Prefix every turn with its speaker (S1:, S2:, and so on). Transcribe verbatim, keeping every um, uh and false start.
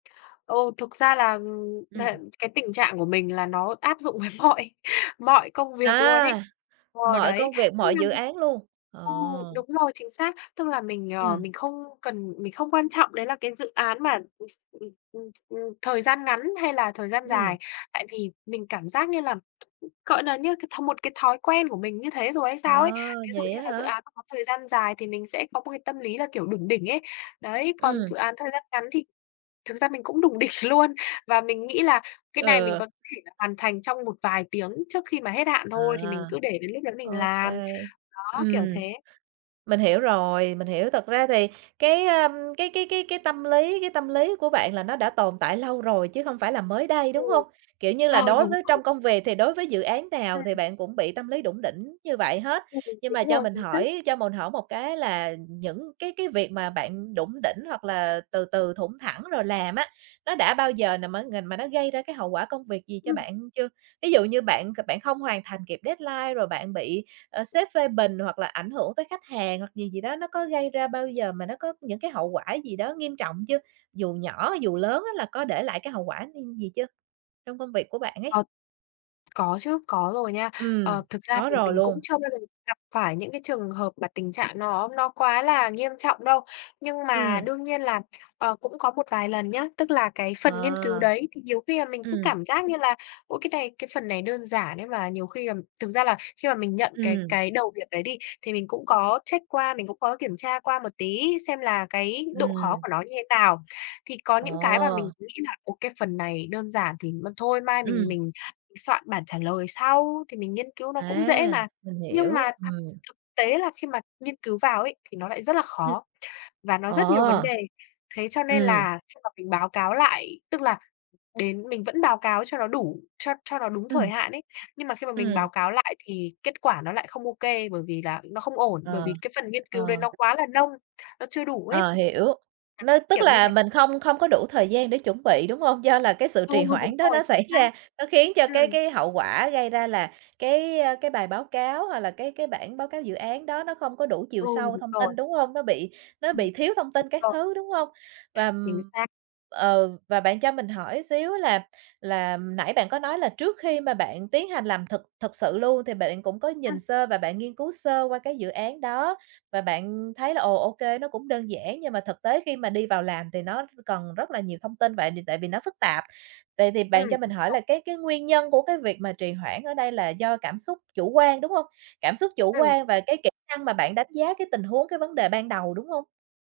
S1: Ừ, thực ra là, ừm, thể
S2: Ừm.
S1: cái tình trạng của mình là nó áp dụng với mọi mọi công việc luôn ấy,
S2: À!
S1: ờ,
S2: Mọi
S1: đấy.
S2: công việc, mọi dự
S1: [unintelligible]
S2: án luôn, ờ.
S1: Ừ, đúng rồi, chính xác. Tức là mình, ờ,
S2: Ừm.
S1: mình không cần mình không quan trọng đấy là cái dự án mà, ừm, s ừm, ừm, ừm, thời gian ngắn hay là thời gian
S2: Ừm.
S1: dài. Tại vì mình cảm giác như là, gọi nà, như cái th một cái thói quen của mình như thế rồi hay
S2: À,
S1: sao ấy. Ví dụ
S2: vậy
S1: như
S2: á
S1: là dự
S2: hả?
S1: án nó có thời gian dài thì mình sẽ có một cái tâm lý là, kiểu, đủng đỉnh ấy. Đấy, còn
S2: Ừm.
S1: dự án thời gian ngắn thì thực ra mình cũng đủng đỉnh luôn và mình nghĩ là cái này mình
S2: Ừ.
S1: có thể là hoàn thành trong một vài tiếng trước khi mà hết hạn
S2: À.
S1: thôi thì mình cứ để đến lúc đó mình
S2: Ô
S1: làm.
S2: kê,
S1: Đó, kiểu
S2: ừm.
S1: thế.
S2: Mình hiểu rồi, mình hiểu, thật ra thì cái, ờm, cái cái cái cái tâm lý cái tâm lý của bạn là nó đã tồn tại lâu rồi chứ không phải là mới đây,
S1: Ừ.
S2: đúng hông? Kiểu như là,
S1: Ờ,
S2: đối
S1: đúng
S2: với
S1: rồi.
S2: trong công việc thì đối với dự án nào thì
S1: Ừm.
S2: bạn cũng bị tâm lý đủng đỉnh như vậy hết.
S1: Ừm,
S2: Nhưng mà
S1: đúng
S2: cho
S1: rồi,
S2: mình
S1: chính xác.
S2: hỏi, cho mồn hỏi một cái là những cái cái việc mà bạn đủng đỉnh hoặc là từ từ, thủng thẳng rồi làm á, nó đã bao giờ nà má ng mà nó gây ra cái hậu quả công việc gì cho
S1: Ừm.
S2: bạn chưa? Ví dụ như bạn c bạn không hoàn thành kịp deadline rồi bạn bị, ờ, sếp phê bình hoặc là ảnh hưởng tới khách hàng hoặc gì gì đó, nó có gây ra bao giờ mà nó có những cái hậu quả gì đó nghiêm trọng chưa? Dù nhỏ, dù lớn á là có để lại cái hậu quả [unintelligible] gì chưa, trong công việc của bạn ấy?
S1: Ờ. Có chứ, có rồi nha. Ờ,
S2: Ừm,
S1: thực ra
S2: có
S1: thì
S2: rồi
S1: mình cũng
S2: luôn.
S1: chưa bao giờ gặp phải những cái trường hợp mà tình trạng nó nó quá là nghiêm trọng đâu. Nhưng mà
S2: Ừm.
S1: đương nhiên là, ờ, cũng có một vài lần nhá, tức là cái phần nghiên cứu
S2: À.
S1: đấy, thì nhiều khi là mình cứ
S2: Ừm.
S1: cảm giác như là ôi, cái này, cái phần này đơn giản ấy mà nhiều khi ừm, thực ra là khi mà mình nhận cái
S2: Ừm.
S1: cái đầu việc đấy đi thì mình cũng có check qua, mình cũng có kiểm tra qua một tí xem là cái độ khó
S2: Ừm.
S1: của nó như thế nào. Thì có những cái mà mình
S2: Ồ!
S1: nghĩ nà "Ô, cái phần này đơn giản thì m thôi mai mình
S2: Ừm.
S1: mình soạn bản trả lời sau, thì mình nghiên cứu nó cũng dễ
S2: À!
S1: mà."
S2: Mình
S1: Nhưng
S2: hiểu,
S1: mà thật
S2: ừm.
S1: thực tế là khi mà nghiên cứu vào ấy thì nó lại rất là
S2: Ừm.
S1: khó và nó rất nhiều vấn
S2: Ờ!
S1: đề. Thế cho nên
S2: Ừm.
S1: là khi mà mình báo cáo lại, tức là đến mình vẫn báo cáo cho nó đủ, cho cho nó đúng thời
S2: Ừm.
S1: hạn ấy. Nhưng mà khi mà mình báo
S2: Ừm.
S1: cáo lại thì kết quả nó lại không ô kê bởi vì là nó không ổn, bởi
S2: Ờ.
S1: vì cái phần nghiên cứu đấy
S2: Ờ.
S1: nó quá là nông, nó chưa đủ ấy.
S2: Ờ, hiểu.
S1: Đấy,
S2: Nó tức
S1: kiểu như thế.
S2: là mình không không có đủ thời gian để chuẩn bị, đúng hông? Do là cái sự
S1: Ừ,
S2: trì
S1: đúng
S2: hoãn đó
S1: rồi,
S2: nó
S1: chính
S2: xảy
S1: xác.
S2: ra, nó khiến cho cái
S1: Ừm.
S2: cái hậu quả gây ra là cái, ơ, cái bài báo cáo hoặc là cái cái bản báo cáo dự án đó nó không có đủ chiều
S1: Ừ,
S2: sâu
S1: đúng
S2: thông
S1: rồi.
S2: tin, đúng hông? Nó bị nó
S1: Ừm,
S2: bị thiếu thông
S1: đúng
S2: tin các
S1: rồi.
S2: thứ, đúng hông? Và,
S1: Chính
S2: ừm,
S1: xác.
S2: ừ, và bạn cho mình hỏi xíu á là là, ừm, nãy bạn có nói là trước khi mà bạn tiến hành làm thực thực sự luôn thì bạn cũng có nhìn
S1: Ừm.
S2: sơ và bạn nghiên cứu sơ qua cái dự án đó. Và bạn thấy là ồ, ô kê, nó cũng đơn giản nhưng mà thực tế khi mà đi vào làm thì nó cần rất là nhiều thông tin vậy đ tại vì nó phức tạp. Vậy thì bạn cho
S1: Ừm
S2: mình hỏi là
S1: [unintelligible]
S2: cái cái nguyên nhân của cái việc mà trì hoãn ở đây là do cảm xúc chủ quan, đúng hông? Cảm xúc chủ
S1: Ừm.
S2: quan và cái kỹ năng mà bạn đánh giá cái tình huống, cái vấn đề ban đầu, đúng hông?